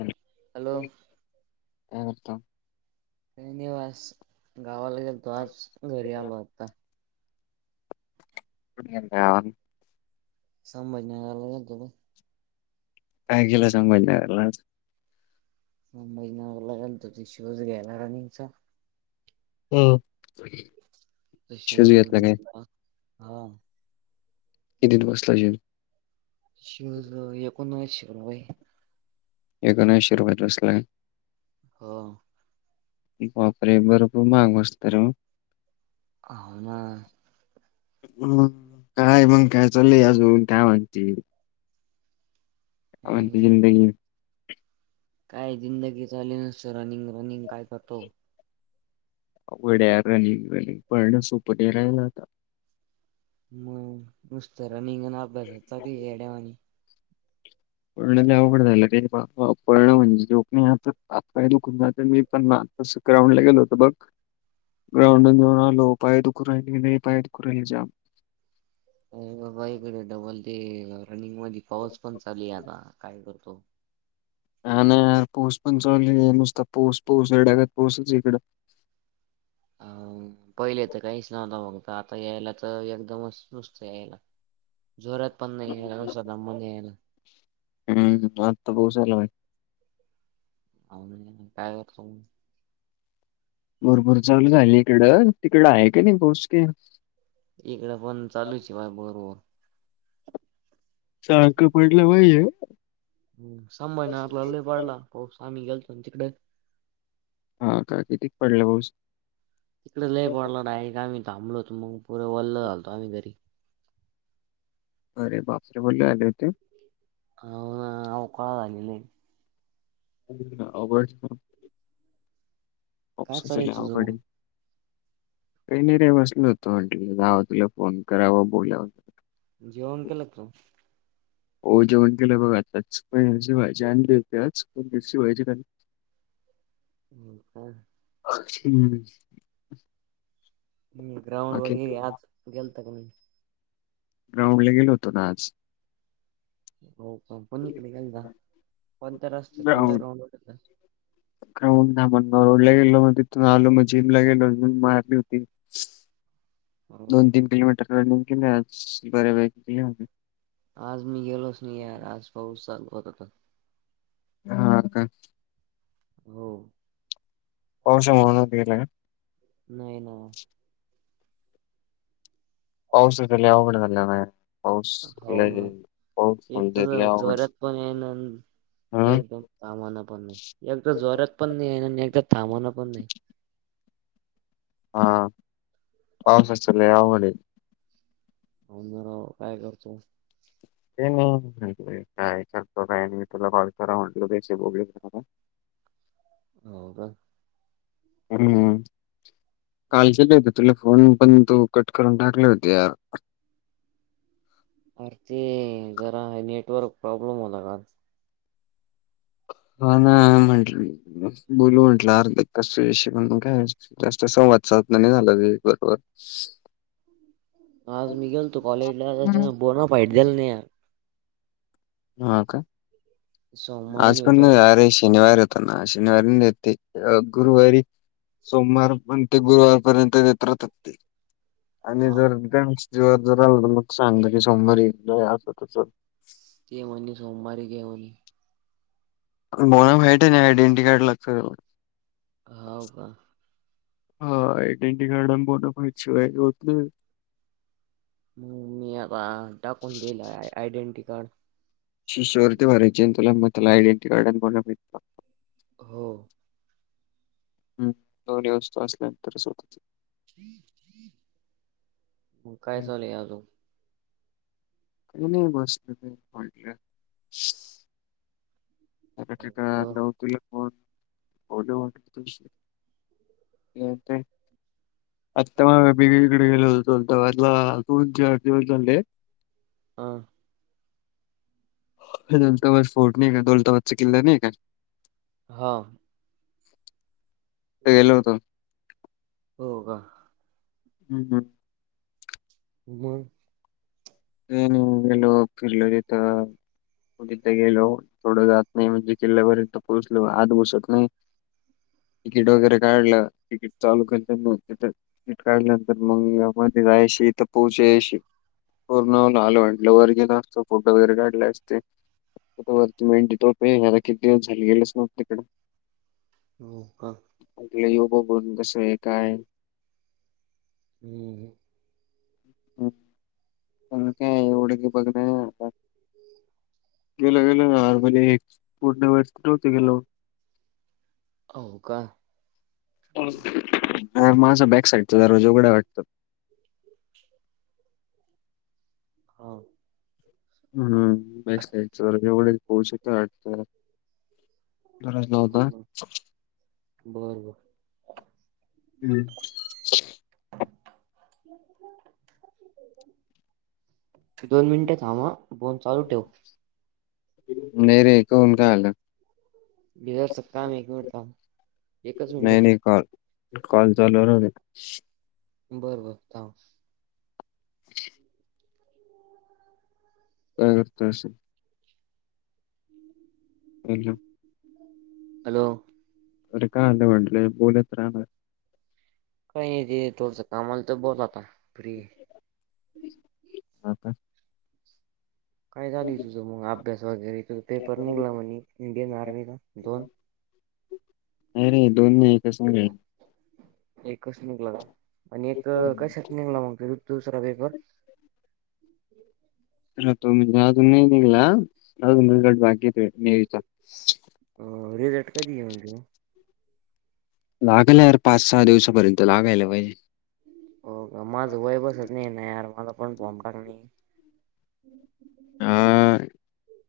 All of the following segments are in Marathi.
आणि हॅलो बोल की, काय म्हणता? काय आणि वास. गावाला गेलतो आज घरी आलो आता. अ [unintelligible] समज नाही आला ना तुला. का गेलास. समजणाऱ्या मग महिन्याला गणपती शूज घ्यायला रनिंगचा हम्म तर शूज घेऊन येऊया काय तुला हा कितीत बसला शूज शूज एकूण नाही शिवल होय. एकोणऐशी रुपयाला बसलेत. हा बापरे, भरपूर महाग बसतय र होह ना हम काय मग काय चालू आहे. अजून का म्हनती? काय म्हणती जिंदगी काय जिंदगी झाली ना ते रनिंग रनिंग काय करतो. वड्या रनिंग रनिंग पळण सोप नाही राहिल आता. मग नुसतं रनिंग आणि अभ्यासच चालू आहे. ती येड्यावाणी उवड [unintelligible] पळणं म्हणजे सोप नाही बा तू हात पाय दुखून जात. मी पण ना हात पाय ग्राउंड ला गेलो होत बघ ग्राउंड घेऊन आलो पाय दुखून राहिल की नाही पाय दुखूण राहिल जाम. हो बा ईकडे डबल ते रनिंग मध्ये पाऊस पण चालू आहे आता काय करतो. हा ना पाऊस पण चालू नुसता पाऊस पाऊस येड्यागत पाऊसच आहे इकडं अ पहिले तर काहीच नव्हत मग आता यायला तर एकदमच नुसत यायला. जोरात पण नाही. आहेस म येणार हम्म आता पाऊस आला होय. अन काय करत भरपूर चालू झाली इकडं तिकड आहे का नाही पाऊस काही इकड पण चालूच बाय बरोबर. सारखं पडलं [unintelligible] पाहिजे हो स्वामी गेलतो तिकडे हा का किती पडला पाऊस तिकडे लया पडला झाडाखाली आम्ही थांबलो होतो. मग पुरे वल्ल झालतो आम्ही घरी अरे बापरे, वले आले होते. हो ना काव आली लय [unintelligible] काय पस चालू आहे तुझं सगवकडे [unintelligible] काही नाही रे बसल होतं. म्हटलं जावं तुला फोन करावा बोलावं. जेवन केलं का तू? हो जेवण केलं बघा आताच पनीरची भाजी आणली होती आज पण ते [unintelligible] हम्म का हम्म. मंग ग्राउंड बाकी वगै आज गेलता का नाही? ग्राउंडला गेलो होतो ना आज. हो का कुणीकडे गेलता कोणत्या रस्ते, कोणत्या ग्राउंडवर गेलता? ग्राउंडला म्हण [unintelligible] रोडला गेलो मग तिथून आलो मग जिमला गेलो जिम मारली होती हो दोन तीन किलोमीटर रनिंग केले आज बऱ्यापैकी [unintelligible] आज मी गेलोच नाही यार आज पाऊस चालू होता तं. हा का. हो. पावसामुळ [unintelligible] गेला का? नाही ना पाऊस [unintelligible] लई आवघड झालं नाय. हाव ना एक म्हणजे तर लय अवघड जोऱ्यात पण येईना आण हम्म. एकदम थांबणा पण नाही एकट जोरात पण नाही आहे आणि एकदा थांबना पण नाही. हा पावसात सगळे आवघड हे. होना राव काय करतो ये नाही [unintelligible] काय करता काय मी तुला कॉल करा म्हटल त आशे प्रॉब्लेम हो का? हम्म, कालच [unintelligible] तुला फोन पण तू कट करून टाकले होते यार. आर ते जरा नेटवर्क प्रॉब्लेम होता का आज? हो ना म्हंटल बोलू म्हंटलं आर्ध कस हे विषय पण काय आज जास्त संवाद साधना नाही झाला [unintelligible] आज मी गेलतो कॉलेजला आता हम्म त्यान बोनाफाईड देल नाही. हा का सोमवारीच आज पण भेटेल का. आरे शनिवार होत ना शनिवारी नाही ते गुरुवारी सोमवार पण ते गुरुवारपर्यंत देत राहतात ते. आणि हा जर त्याच जीवावर जर राहिलो मग सांग की सोमवारी अस तस ते म्हणी सोमवारी घे म्हणे. बोनाफाईट नाही आयडेंटी कार्ड लागत. हाव का? हा आयडेंटी कार्ड आण बोनाफाईड शिवाय होत नाही. मी आता टाकून दिला आय आयडेंटी कार्ड. शिष्यवृत्ती भरायची न तुला म त्याला आयडेंटी कार्ड आण बोनाफाईड हो. हम् दोन्ही वस्तू असल्यानंतरच होत ते. काय काही चालुयें आजून? मी मस्त [unintelligible] ठका हो ठीका का लाऊ तुला फोन? [unintelligible] गर्लफ्रेंड आता माया बेबीकडे गेलो होतो [unintelligible] दोन चार दिवस झाले हा. [unintelligible] बाद स्फोर्ट नाही का दौलताबादचा किल्ला नाही का? हा. तिथं गेलो होतो. हो का? हम् हम्. मंग काय नाही ब गेलो, फिरलो तिथ तिथ गेलो पुढं जात नाही म्हणजे किल्ल्यापर्यंत पोहचलो आत घुसत नाही तिकीट वगैरे काढलं तिकीट चालू कर त्यां. तीकीट काढल्यानंतर मग मध्ये जायशीथ पोहोचायशी. पूर्ण आलं म्हटलं का? वरिजिन असतं फोटो वगैरे काढला असते. वरती मेंट तो प किती दिवस झाले गेलेचव्ह तिकं हम्म हा. आपलं यो बघून कसं आहे काय. हम्म. हम. पण काय एवढं की बघण आता. गेलं गेलंर म्हणजे पूर्ण वरती नव्हत गेलो. हो का [unintelligible] माझा बॅक साइडचा दरवाजा उघडं आहे वाटतं. हा. हम् तेवढेच पोचत. गरज न हो होता [inaudible] ना. बर बर हम्. क [unintelligible] दोन मिनटे थांब अ फोन चालू ठेव. नाही रे करून काय आलं. बिर सत्ताम एक मिनिट एकच मिनिट. का. कॉल चाल. बरं बरं थांब. का करतश. हो ना. हॅलो! तर का वड बोलत रा. का ते थोडसा कामवा तर बहत आता फ्री. हो का. काय झाली तुझं मग अभ्यास वगैरे तुझ पेपर निघला म्हण इंडियन आर्मिला दोन. अ रे दोन नाही कस र. कस निघला आणि एक कशात निघला मग त दुसरा पेपर. ह तोे अ न देला अून रिझलट बाकीे नेचा. अ रे रेट कधी आहे म्हणजे. लागलर पाच-सहा दिवसापर्यंत लागायला पाहिजे. हो का माझं वय बसत नाही नाही यार मला पण फॉ्ब टाक नाही. हा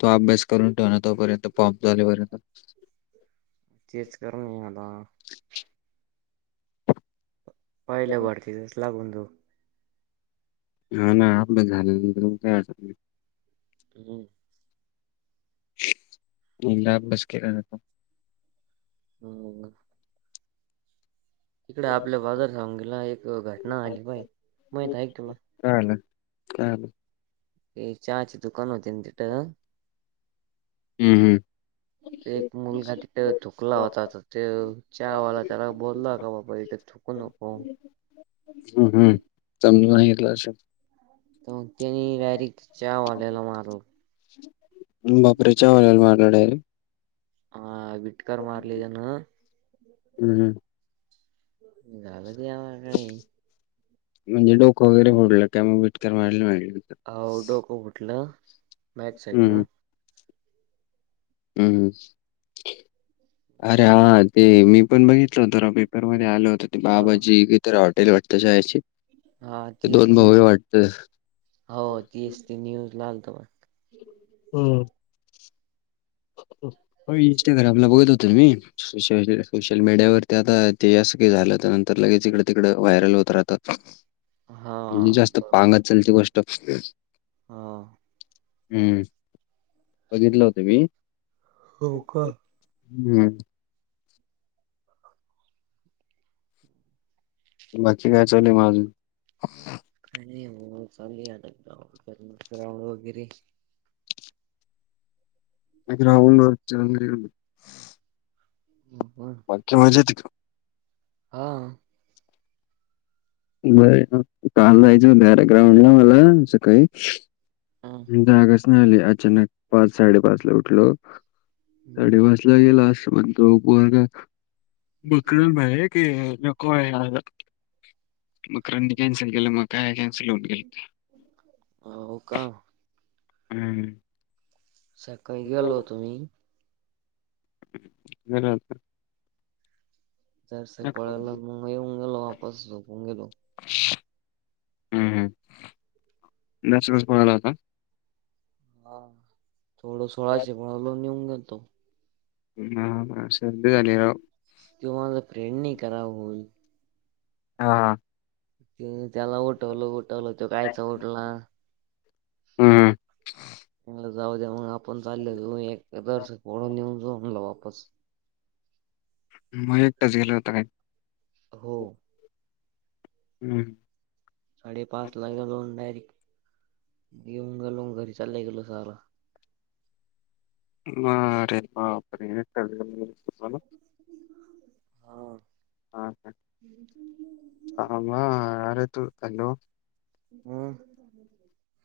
तो अभ्यास करून ठेव ना तोपर्यंत पॉम्प झालेपर्यंत. तेचेच कर नाही आता. पहिले भडकीेस लागून तो. हा ना आपलं झालं तर म का. हम्म. [unintelligible] हम्म. ईकडे आपल्या बाजार सग गेला एक घटना आली बाई माहित ऐ तुला. ले चाले. हे चहाची दुकान होते तिथं. हम्म हम्म. ते एक हम्म मुलगा तिथे थुकला होता ते हावाला त्याला बोलला हो का बाबा इथ. थुकु नको. हम्म हम् समज तर माला. त्यानी वॅरिक चहा वालेला मार. बापरे! च्यावाल्याला मारला डायरेक्ट हा विटकार मारले ज्यान हुं हुं. झाल तेला काही म्हणजे डोकं वगैरे फोडलं का मग? वीट तर मारली म्हणे आओ डोक फुठलं बॅक साईड हम्म न हम्म आरे आज ते मी पण बघितलं होत राव पेपरमध्ये आल होत, ते हा बाबाजी काय तर हॉटेल वाटतय? शाळेची हा ते दोन भाऊ हाय वाटतं. आओ तेच ती न्यूज ला आलत बघा. हम्म. होय इंस्टाग्रामला बघत होतो मी, सोशल मीड सोशल मीडियावरती आता ते असं काय झालं तर नंतर लगेच इकडं तिकडं, व्हायरल होत राहतात ना. हा म्हंजे जास्त पांगत चालते ही गोष्ट खरी असतं हां. हम्म बघितलं होत मी. हो का? हम्म. बाकी काय चालूय म आजून? काय नाही ओ [unintelligible] राऊंड वगैरे मी ग्राउंडवर जाणार ए हो बाकी का मजा येते का हां? बरं हाय ना काल जायचं होत, यार ग्राउंडला मला सकाळी. हा. जागच नाय आली अचानक पाच साडेपाच ला उठलो. साडेपाच ला गेलो आज सुमन जवळ कोण नाय. मकरंद भाई हाय की नको हाय यायला मकरंद नी कॅन्सल केलं मग काय कॅन्सल होऊन गेल. अ हो का? हम. सकाळी गेलो होतो मी घरात. चार से पळालो मग येऊन गेलो वापस झोपून गेलो. हम्म नॅचरल पळाला होता. हा थोड सोळाशे पळालो निऊन घेेतो. हा मला सर्दी झली राव. त्यो माझा फ्रेंड नाही खरा बोल. हा. ते मी त्याला उठवलं उठवलं तो कायचा उठला हम्म. म्हणलं जाऊ द्या मला गप पण चाललोय एक तर कोड नेऊन, झोपला वापस मग एकटाच गेला होता काय? हो. हम्. साडेपाच ला गेलो डायरेक्ट येेऊन गेलो घरी चाललं गेल सारं आरे बापरे हेच तर बोली होती मला हा. हा का थांब हा आरे तू हॅलो. हम.